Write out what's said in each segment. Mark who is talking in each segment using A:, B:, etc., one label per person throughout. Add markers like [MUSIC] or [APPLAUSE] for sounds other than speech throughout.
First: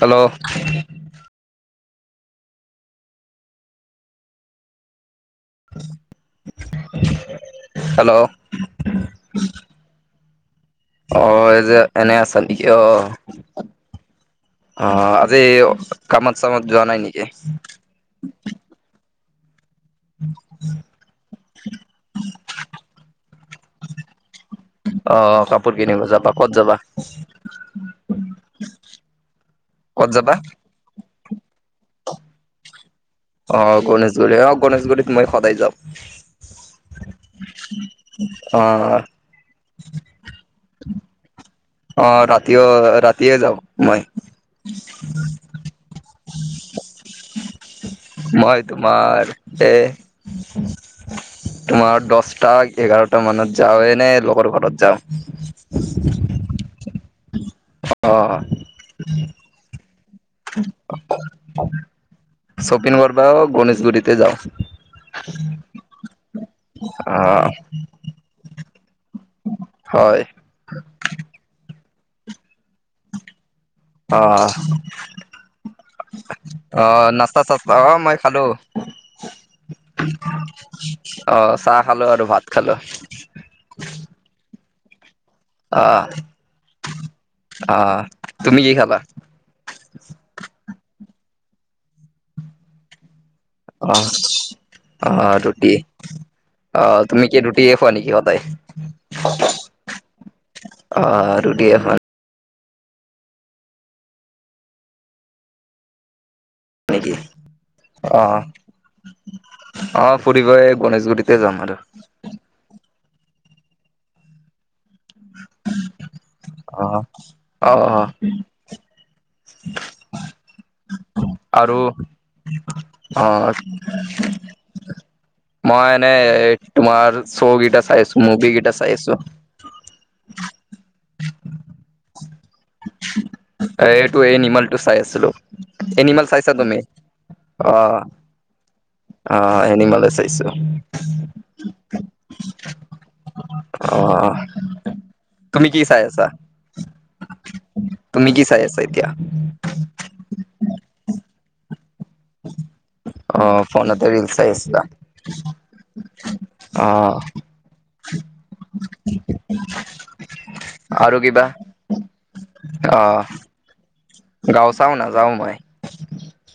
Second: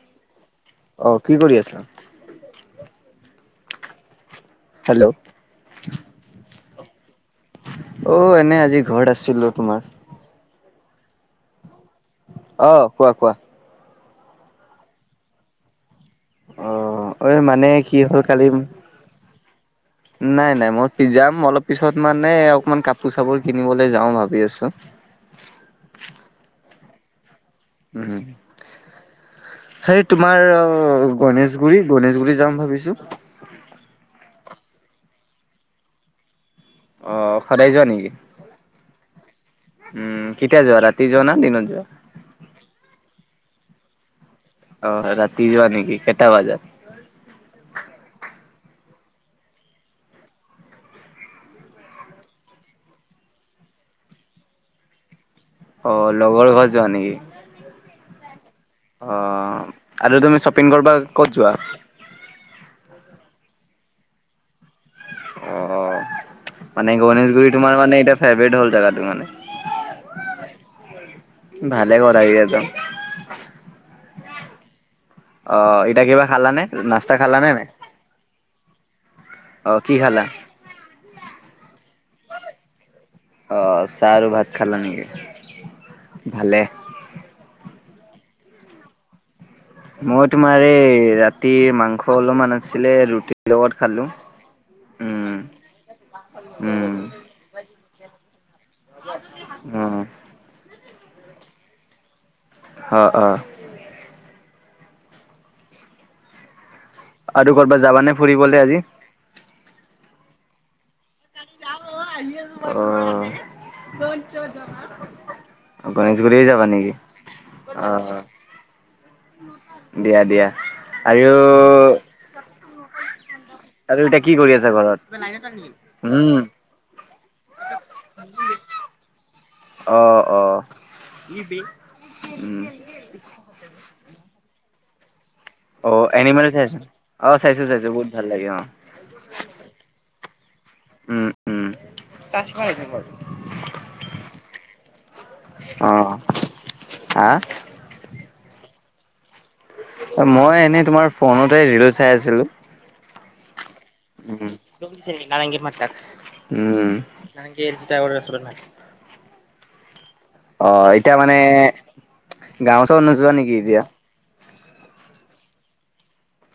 A: Hello.
B: অ' কি কৰি আছা। হেল্ল'।
A: [UNINTELLIGIBLE] হেল্ল'
B: অ' এনেই আজি ঘৰত আছিলো তোমাৰ।
A: অ এ যে এনেই আছে নেকি অ'
B: কোৱা কোৱা।
A: অহ আজি কামত, চামত
B: অ
A: যোৱা নাই নেকি?
B: ঐ মানে কি হ'ল কালি নাই নাই মই কি যাম অলপ পিছত মানে অকমান কাপোৰ চাপোৰ কিনিবলৈ যাওঁ ভাবি আছো।
A: অ' কাপোৰ কিনিব যাবা ক'ত যাবা?
B: উ সেই
A: ক'ত যাবা
B: তোমাৰ অ' গণেশগুৰি, গনেশগুৰি যাম ভাবিছো।
A: অ' গণেশগুৰি অ' গণেশগুৰিত মই সদায় যাওঁ।
B: অ' সদায় যোৱা নেকি
A: অ
B: উম, কেতিয়া যোৱা ৰাতি যোৱা না দিনত যোৱা।
A: অ' ৰাতিও ৰাতিয়ে যাওঁ মই।
B: অ ৰাতি যোৱা নেকি কেইটা বজাত।
A: মই তোমাৰ এ তোমাৰ দহটা, এঘাৰটা মানত যাও এনে লগৰটোৰ ঘৰত যাওঁ।
B: অ' লগৰ ঘৰৰ যোৱা নেকি?
A: অ'।
B: অ' আৰু তুমি শ্বপিং কৰিব ক'ত যোৱা।
A: শ্বপিং কৰবাও গণেশগুৰিতে যাওঁ।
B: অ' মানে
A: অ
B: গণেশগুৰি তোমাৰ মানে এ ফেভাৰেট হ'ল জেগাটো মানে।
A: হয়।
B: ভালে কৰা এৰিয়াত যাওঁ।
A: অহ।
B: অ', এতিয়া কিবা খালানে, নাস্তা খালানে নাই?
A: অ'নাস্তা-চাস্তা অ' মই খালো।
B: অ' কি খালা।
A: অ' চাহ খালো আৰু ভাত খালো।
B: অ' চাহ আৰু ভাত খালা নেকি?
A: অ'
B: ভালে,
A: আহ তুমি কি খাবা।
B: মই তোমাৰ এই ৰাতিৰ মাংস অলপমান আছিলে ৰুটি
A: অ'। অ' তুমি
B: উম,
A: অ' তুমি কি ৰুটি খুৱা নেকি সদায়।
B: উম,
A: অ' আৰু [UNINTELLIGIBLE]
B: অ' অ'।
A: নেকি
B: আৰু ক'ৰবাত যাবানে
A: অ
B: ফুৰিবলে আজি?
A: অ ফুৰিব গণেশগুৰিতে যাম আৰু।
B: অহ গণেশগুৰি যাবা নেকি
A: অহ অহ
B: অ দিয়া দিয়া। আৰু,
A: আৰু অহ
B: আৰু এতিয়া কি কৰি আছে ঘৰত
A: মই এনে
B: উম,
A: তোমাৰ শ্ব' কেইটা চাইছো মুভি কেইটা চাই আছো।
B: অ অ উম
A: এইটো এই নিমলটো চাই আছিলো
B: অ এনিমেল
A: চাইছা তুমি?
B: চাইছো অ চাইছো চাইছো বহুত ভাল লাগে অ।
A: অ এনিমেল চাইছো।
B: উম, উম,
A: অহ তুমি কি চাই আছা।
B: হা‌
A: তুমি কি চাই আছা এতিয়া।
B: মই এনেই তোমাৰ ফোনতে ৰিল চাই আছিলো।
A: অ ফোনতে। ৰিল
B: উম [INAUDIBLE]
A: চাই আছিলা
B: উম
A: অহ
B: [INAUDIBLE]
A: [UNINTELLIGIBLE]
B: অ এতিয়া
A: আৰু
B: মানে
A: কিবা?
B: গাও ওচৰত
A: অ',
B: নোযোৱা নেকি এতিয়া।
A: গাঁও চাও নাযাও মই।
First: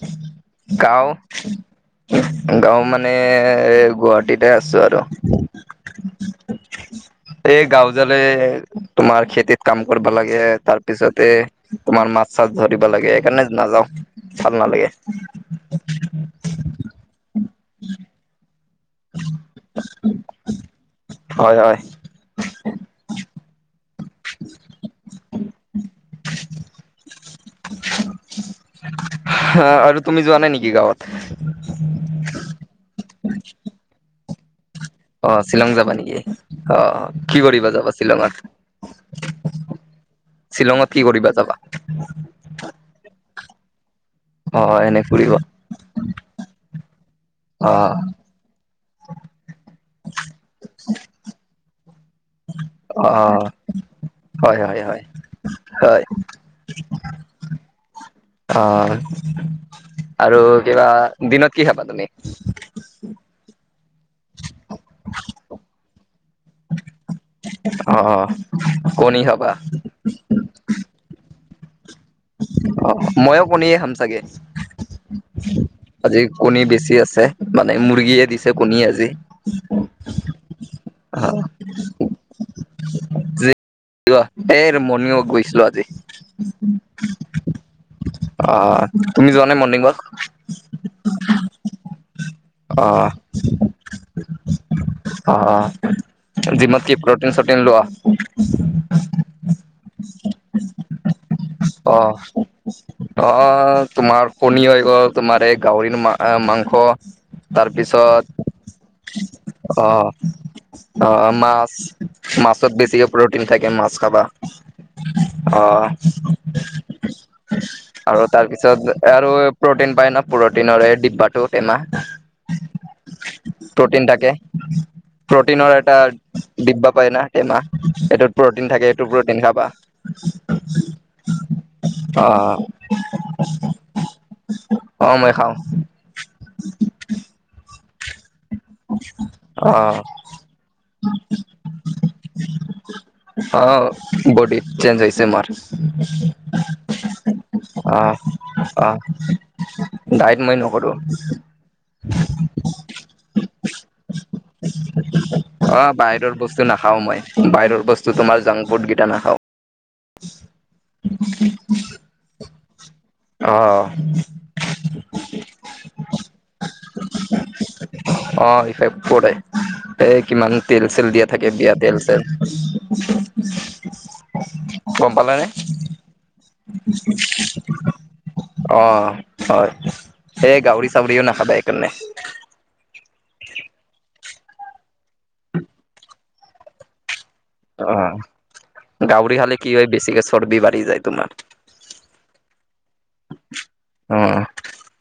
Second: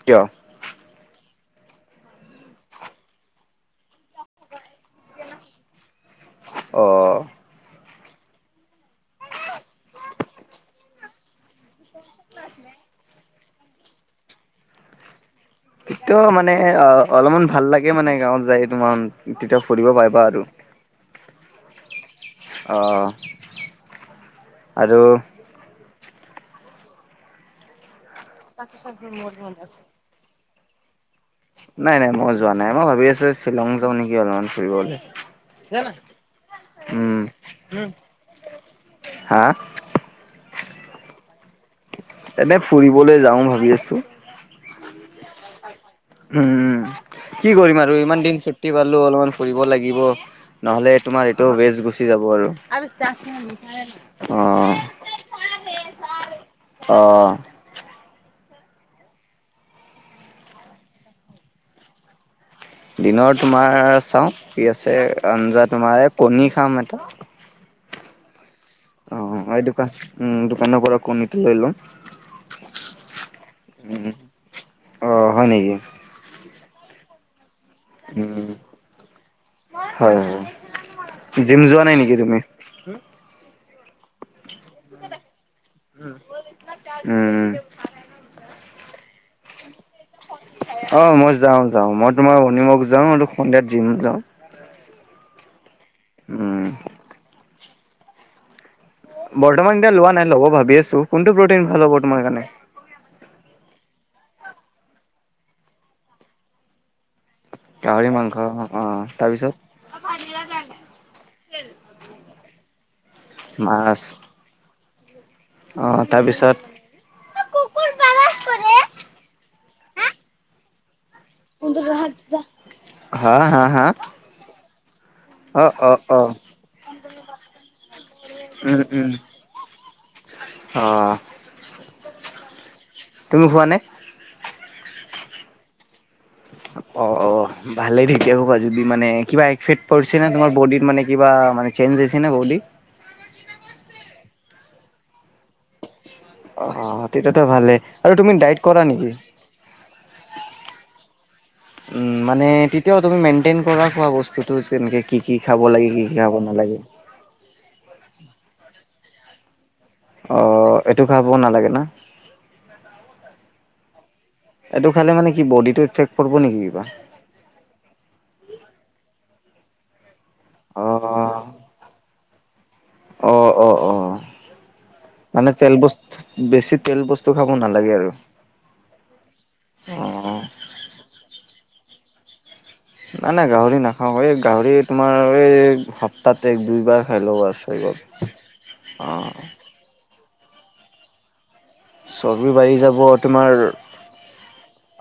B: কিয়
A: গাঁও। গাঁও মানে গুৱাহাটীতে আছো আৰু।
B: অঁ
A: এই গাঁওজালে তোমাৰ খেতিত কাম কৰিব লাগে তাৰ পিছতে তোমাৰ মাছ চাছ ধৰিব লাগে সেইকাৰণে নাযাও ভাল নালাগে।
B: তেতিয়া মানে অ অলপমান ভাল লাগে মানে গাঁৱত যায় তোমাৰ তেতিয়া ফুৰিব পাৰিবা আৰু।
A: হয় হয়
B: অঁ আৰু
A: [UNINTELLIGIBLE]
B: তাক চাব মোৰ আছে
A: আৰু তুমি যোৱা নাই নেকি গাঁৱত।
B: নাই নাই মই যোৱা নাই মই ভাবি আছো শ্বিলং যাওঁ নেকি অলপমান ফুৰিবলৈ।
A: অ শ্বিলং যাবা নেকি অ
B: উম,
A: কি কৰিবা যাবা শ্বিলঙত।
B: হা
A: শ্বিলঙত কি কৰিবা যাবা।
B: এনে ফুৰিবলৈ যাও ভাবি আছো।
A: অ এনেই ফুৰিব।
B: উম কি কৰিম আৰু
A: অ',
B: ইমান দিন চু কি পালো অলপমান ফুৰিব লাগিব নহ'লে তোমাৰ এইটোও বেছ গুচি
A: অ', হয় হয় হয় হয়।
B: [UNINTELLIGIBLE] অ'
A: অ আৰু কিবা দিনত কি খাবা তুমি?
B: দিনৰ তোমাৰ চাওঁ কি আছে আঞ্জা তোমাৰ এই কণী খাম এটা,
A: অ, অ,
B: অ
A: কণী খাবা
B: এই দোকান উ দোকানৰ পৰা কণীটো লৈ লম।
A: অ ময়ো কণীয়ে খাম
B: উম
A: চাগে।
B: অঁ হয় নেকি?
A: আজি কণী বেছি আছে মানে মুৰ্গীয়ে
B: উম
A: দিছে কণী আজি,
B: হয় হয় জিম যোৱা নাই নেকি তুমি?
A: জিম নাই যোৱা এই মৰ্ণিং ৱাক গৈছিলো আজি।
B: উম উম,
A: অ তুমি যোৱা নাই মৰ্ণিং ৱাক?
B: অ মই যাওঁ যাও মই তোমাৰ মৰ্নিং
A: অ
B: ৱাৰ্ক যাও আৰু সন্ধিয়াত জিম যাওঁ।
A: অ
B: উম
A: জিমত কি প্ৰটিন চটিন লোৱা?
B: বৰ্তমান এতিয়া লোৱা নাই ল'ব ভাবি আছো কোনটো প্ৰটিন ভাল
A: অ
B: তোমাৰ কাৰণে?
A: অ তোমাৰ কণী হৈ গ'ল তোমাৰ এই গাহৰি মা মাংস,
B: গাহৰি
A: তাৰপিছত
B: মাংস অ', তাৰপিছত
A: অহ অ মাছ মাছত বেছিকে প্ৰটিন থাকে মাছ খাবা। অ, আৰু তাৰ পিছত আৰু প্ৰটিন পায় ন প্ৰটিনৰ এই ডি
B: কোনটো গ্ৰহত যা
A: প্ৰটিন থাকে, প্ৰটিনৰ
B: অ',
A: এটা
B: অ', অ',
A: দিব্বা পাই ন টেমা সেইটোত প্ৰ'টিন
B: উম,
A: থাকে এইটো
B: উম,
A: প্ৰটিন খাবা।
B: অ,
A: অহ,
B: তুমি খোৱা নে?
A: অ মই খাওঁ।
B: অঁ অ, ভালেই ঠিকে ক'বা যদি মানে কিবা
A: অ
B: এফেক্ট পৰিছে ন তোমাৰ বডীত মানে কিবা মানে চেঞ্জ হৈছে নে বডী?
A: অ বডী চেঞ্জ হৈছে মাৰ।
B: অ তেতিয়াতো ভালে। আৰু তুমি ডাইট কৰা
A: অ
B: নেকি?
A: ডাইট মই নকৰো।
B: উম, মানে তেতিয়াও তুমি মেইনটেইন কৰা খোৱা বস্তুটো যে এনেকৈ কি কি খাব
A: অ
B: লাগে কি কি
A: বাহিৰৰ
B: খাব
A: বস্তু
B: নালাগে।
A: নাখাও মই বাহিৰৰ বস্তু তোমাৰ জংক ফুড কেইটা নাখাওঁ।
B: অ এইটো খাব নালাগে না।
A: অ,
B: এইটো খালে মানে কি বডীটো ইফেক্ট কৰিব নেকি কিবা?
A: অ ইফেক্ট কৰে। এই কিমান তেল চেল দিয়া
B: অ',
A: থাকে বিয়া তেল চেল।
B: অ অ অ
A: গম পালানে
B: মানে তেল বস্তু বেছি তেল বস্তু খাব নালাগে আৰু।
A: অ হয় এই গাহৰি চাহৰিও নাখাবা এইকাৰণে।
B: নাই নাই গাহৰি নাখাও এই গাহৰি তোমাৰ এই সপ্তাহতে এক দুইবাৰ খাই ল'ব আছে।
A: অ গাহৰি খালে কি হয় বেছিকে চৰ্বি বাঢ়ি যায় তোমাৰ।
B: চৰ্বি বাঢ়ি যাব তোমাৰ,
A: উম,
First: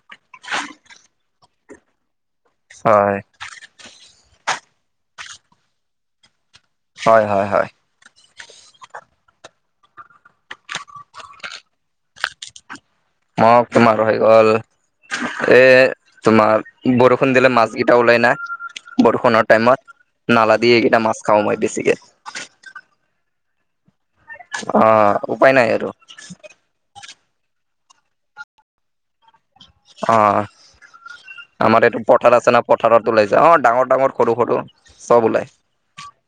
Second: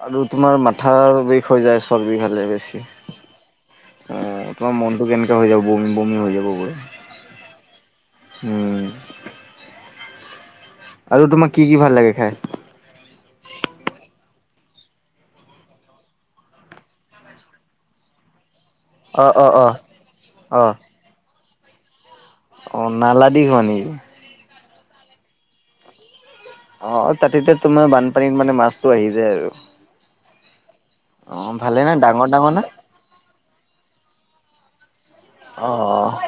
B: আৰু তোমাৰ মাথাৰ বিষ হৈ যায় চৰ্বি খালে বেছি।
A: হয়,
B: অঁ তোমাৰ মনটো কেনেকৈ হৈ যাব বমি বমি হৈ যাব পুৰা।
A: হয়, হয়, হয়,
B: উম, আৰু তোমাক কি কি ভাল লাগে খাই?
A: মই তোমাৰ হৈ গ'ল এ, তোমাৰ বৰষুণ দিলে মাছকেইটা ওলাই না।
B: অ',
A: বৰষুণৰ
B: অ', অ',
A: টাইমত, নালা
B: অ',
A: দিয়ে এইকেইটা মাছ খাও মই বেছিকে।
B: অ, নালা দি খোৱা নেকি?
A: অ, উপায় নাই আৰু।
B: অ, তাতে তোমাৰ বানপানীত মানে মাছটো আহি যায় আৰু।
A: অ,
B: অ', ভালে
A: আমাৰ
B: না
A: এইটো
B: ডাঙৰ
A: পথাৰ আছে
B: ডাঙৰ
A: ন,
B: না?
A: পথাৰত ওলাই। অ, ডাঙৰ-ডাঙৰ সৰু-সৰু চব ওলাই।
B: অঁ,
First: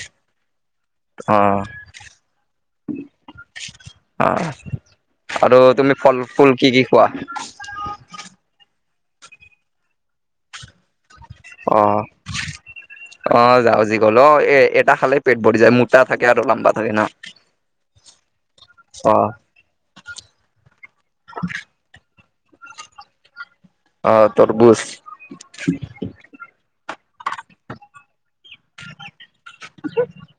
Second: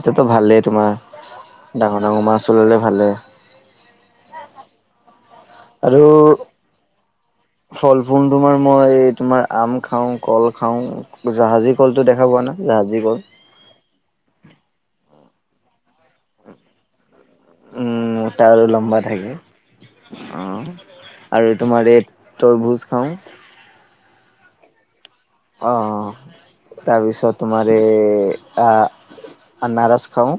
B: এতিয়াতো ভালেই তোমাৰ,
A: অ'।
B: ডাঙৰ-ডাঙৰ মাছ ওলালে ভালেই।
A: অ, আৰু তুমি ফল-ফুল কি কি খোৱা?
B: ফল-মূল তোমাৰ মই, তোমাৰ আম খাওঁ, কল খাওঁ জাহাজী কলটো দেখা পোৱা ন, জাহাজী কল।
A: পাওঁ, জাহাজী কল, অ, এটা খালে পেট ভৰি যায়, মোটা থাকে আৰু লাম্বা থাকে ন।
B: মোটা আৰু লাম্বা থাকে, অঁ। আৰু তোমাৰ এই তৰবুজ খাওঁ।
A: অ, তৰবুজ।
B: অ, অ। তাৰপিছত তোমাৰ এই আনাৰস খাওঁ।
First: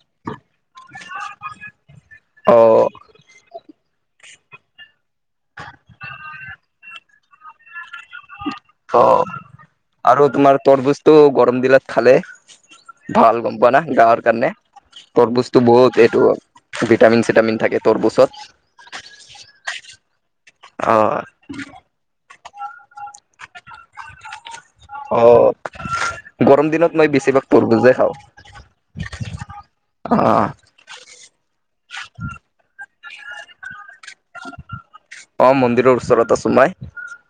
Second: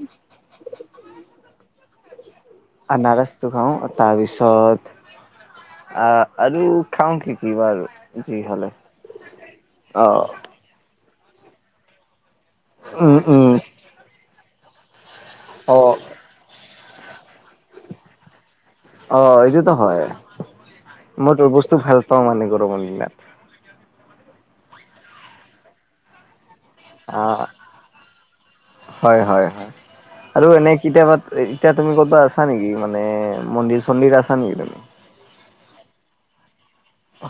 A: অ।
B: আনাৰসটো খাওঁ। তাৰপিছত আহ, আৰু খাওঁ কি কি [UNINTELLIGIBLE]
A: অ,
B: অ
A: আৰু তোমাৰ তৰবুজ টো গৰম দিনত খালে
B: উম
A: ভাল
B: উম
A: গম পোৱা না, গাৰ কাৰণে। তৰবুজটো
B: অ
A: বহুত এইটো ভিটামিন-চিটামিন থাকে তৰবুজত।
B: অ, এইটোতো হয়।
A: অ
B: মই তৰবুজটো ভাল পাওঁ মানে গৰমৰ দিনত।
A: অ, গৰম দিনত মই
B: অ,
A: বেছিভাগ তৰবুজে খাওঁ
B: হয়, হয়, হয়,
A: অ
B: আৰু এনেই কেতিয়াবা এতিয়া তুমি ক'ৰবাত আছা নেকি? মানে মন্দিৰ-চন্দিৰ আছা নেকি তুমি?
A: অ, মন্দিৰৰ ওচৰত আছো মই।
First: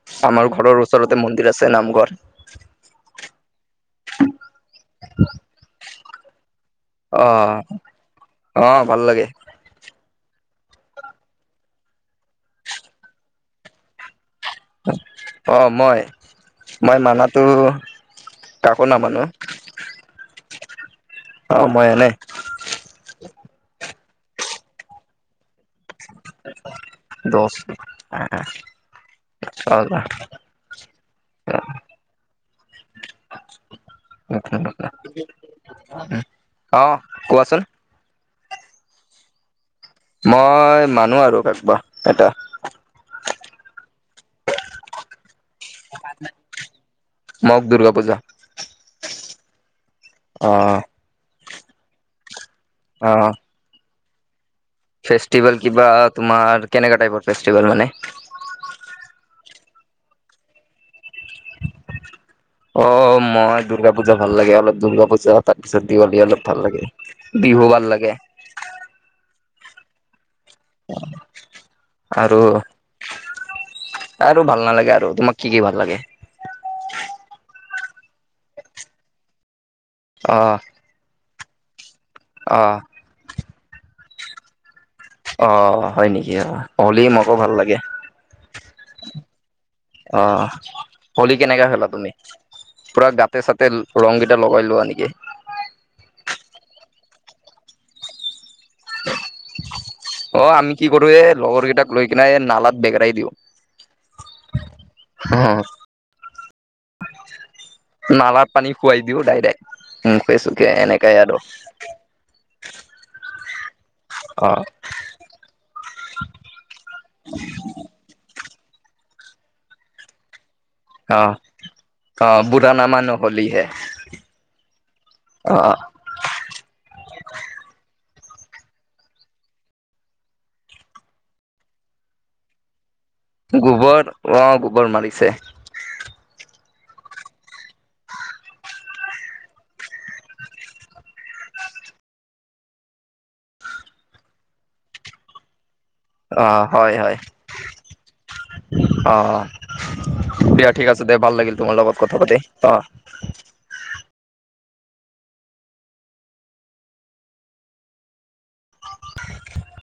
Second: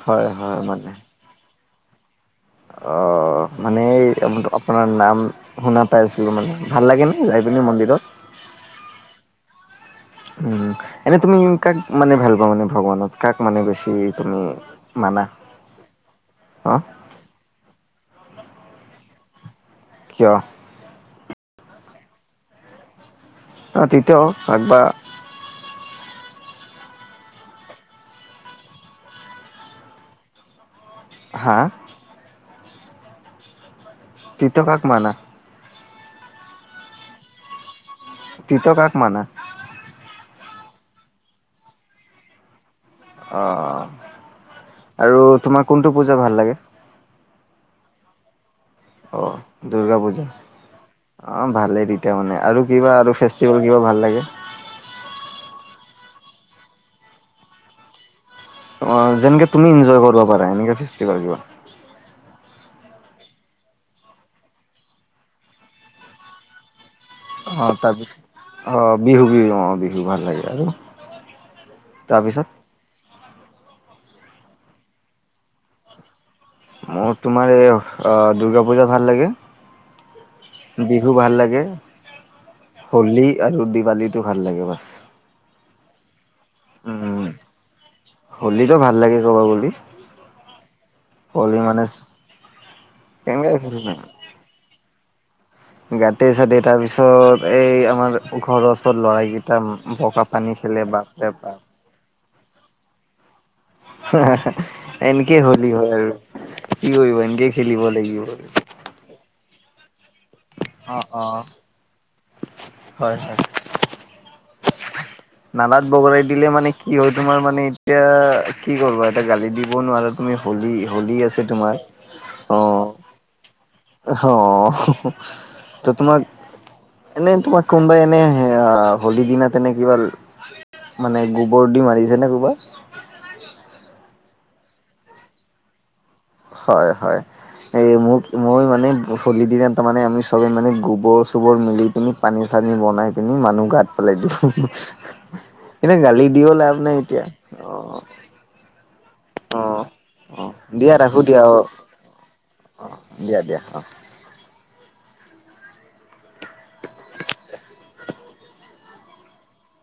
B: হয়
A: আমাৰ
B: হয়
A: ঘৰৰ
B: মানে
A: ওচৰতে মন্দিৰ আছে নামঘৰ।
B: অ, মানে আপোনাৰ নাম শুনা পাই আছিলোঁ মানে, ভাল
A: অ
B: লাগেনে যাই পিনি মন্দিৰত?
A: অ, ভাল লাগে।
B: উম, এনে তুমি কাক মানে ভাল পোৱা মানে ভগৱানত? কাক মানে বেছি? তুমি মানা
A: অ, মই!
B: অ
A: মই মানাতো কাকো নামানো।
B: কিয়?
A: অ, মই এনে।
B: তেতিয়াও [UNINTELLIGIBLE]
A: [UNINTELLIGIBLE]
B: হা! তিথ কাক মানা
A: [UNINTELLIGIBLE] অ, কোৱাচোন?
B: [UNINTELLIGIBLE] কাক মানা?
A: মই মানো আৰু কাৰোবা এটা।
B: অ, আৰু তোমাৰ কোনটো পূজা ভাল লাগে?
A: মগ দুৰ্গা পূজা
B: অ দুৰ্গা পূজা
A: অ
B: অ ভালেই তেতিয়া মানে আৰু কিবা
A: অ
B: আৰু ফেষ্টিভেল কিবা ভাল লাগে
A: ফেষ্টিভেল কিবা তোমাৰ কেনেকা টাইপৰ ফেষ্টিভেল মানে
B: অ যেনেকে তুমি ইনজয় কৰিব পাৰা এনেকে ফেষ্টিভেল কিবা
A: অ মই দুৰ্গা পূজা ভাল লাগে অলপ দুৰ্গা পূজা তাৰপিছত দিৱালী অলপ ভাল লাগে বিহু
B: অ
A: ভাল
B: তাৰ
A: লাগে
B: পিছত অ বিহু বিহু অ বিহু ভাল লাগে আৰু
A: আৰু
B: তাৰপিছত
A: আৰু ভাল নালাগে আৰু তোমাক কি কি ভাল লাগে
B: মোৰ তোমাৰ এই অ দুৰ্গা পূজা ভাল লাগে
A: অ
B: বিহু ভাল লাগে
A: অঁ
B: হলী আৰু দিৱালীটো ভাল লাগে বা
A: অ হয় নেকি অ হলি
B: উম
A: মোকো ভাল লাগে
B: হোলীটো ভাল লাগে ক'ব গ'লে
A: অহ হলি
B: হোলী
A: কেনেকা খেলা
B: মানে
A: তুমি পুৰা গাতে চাতে
B: কেনেকে
A: ৰং কেইটা লগাই লোৱা নেকি
B: গাতে চাতে তাৰ পিছত এই আমাৰ ঘৰ ওচৰ ল'ৰাকি গেতা বকা
A: অ
B: পানী
A: আমি কি
B: খেলে
A: কৰো এ
B: বাপৰে
A: লগৰ
B: বাপ
A: কেইটাক লৈ কিনাই এই নালাত বেগৰাই দিওঁ
B: এনেকেই হলী হয় আৰু কি কৰিব এনেকে খেলিব লাগিব।
A: নালা পানী খোৱাই দিও ডাইৰেক্ট মুখে-চুখে
B: অ
A: এনেকাই
B: অ
A: আৰু
B: হয় হয়
A: অ
B: নালাত বগৰাই দিলে মানে কি হয় তোমাৰ মানে এতিয়া কি কৰিবা এটা গালি দিব নোৱাৰা তুমি হলি হলি
A: অ
B: আছে তোমাৰ অ
A: বুঢ়া নামানো হলি হে
B: অহ হ হ
A: অ
B: ত তোমাক এনেই তোমাক কোনবাই এনেই অ হলি দিনা তেনে কিবা মানে গোবৰ দি মাৰিছেনে কোনবা
A: গোবৰ অ গোবৰ মাৰিছে
B: হয় হয় এই মোক মই মানে হলিৰ দিনা তাৰমানে আমি চবে মানে গোবৰ চোবৰ মিলি পিনি পানী চানী বনাই পিনি মানুহ গাত পেলাই দিওঁ এনে গালি
A: অ
B: দিও লাভ নাই
A: হয় হয়
B: এতিয়া। অ',
A: অ
B: অ', অ',
A: দিয়া ঠিক আছে
B: ৰাখো
A: দিয়া ভাল লাগিল
B: অ',
A: তোমাৰ লগত কথা পাতি অ
B: দিয়া দিয়া অঁ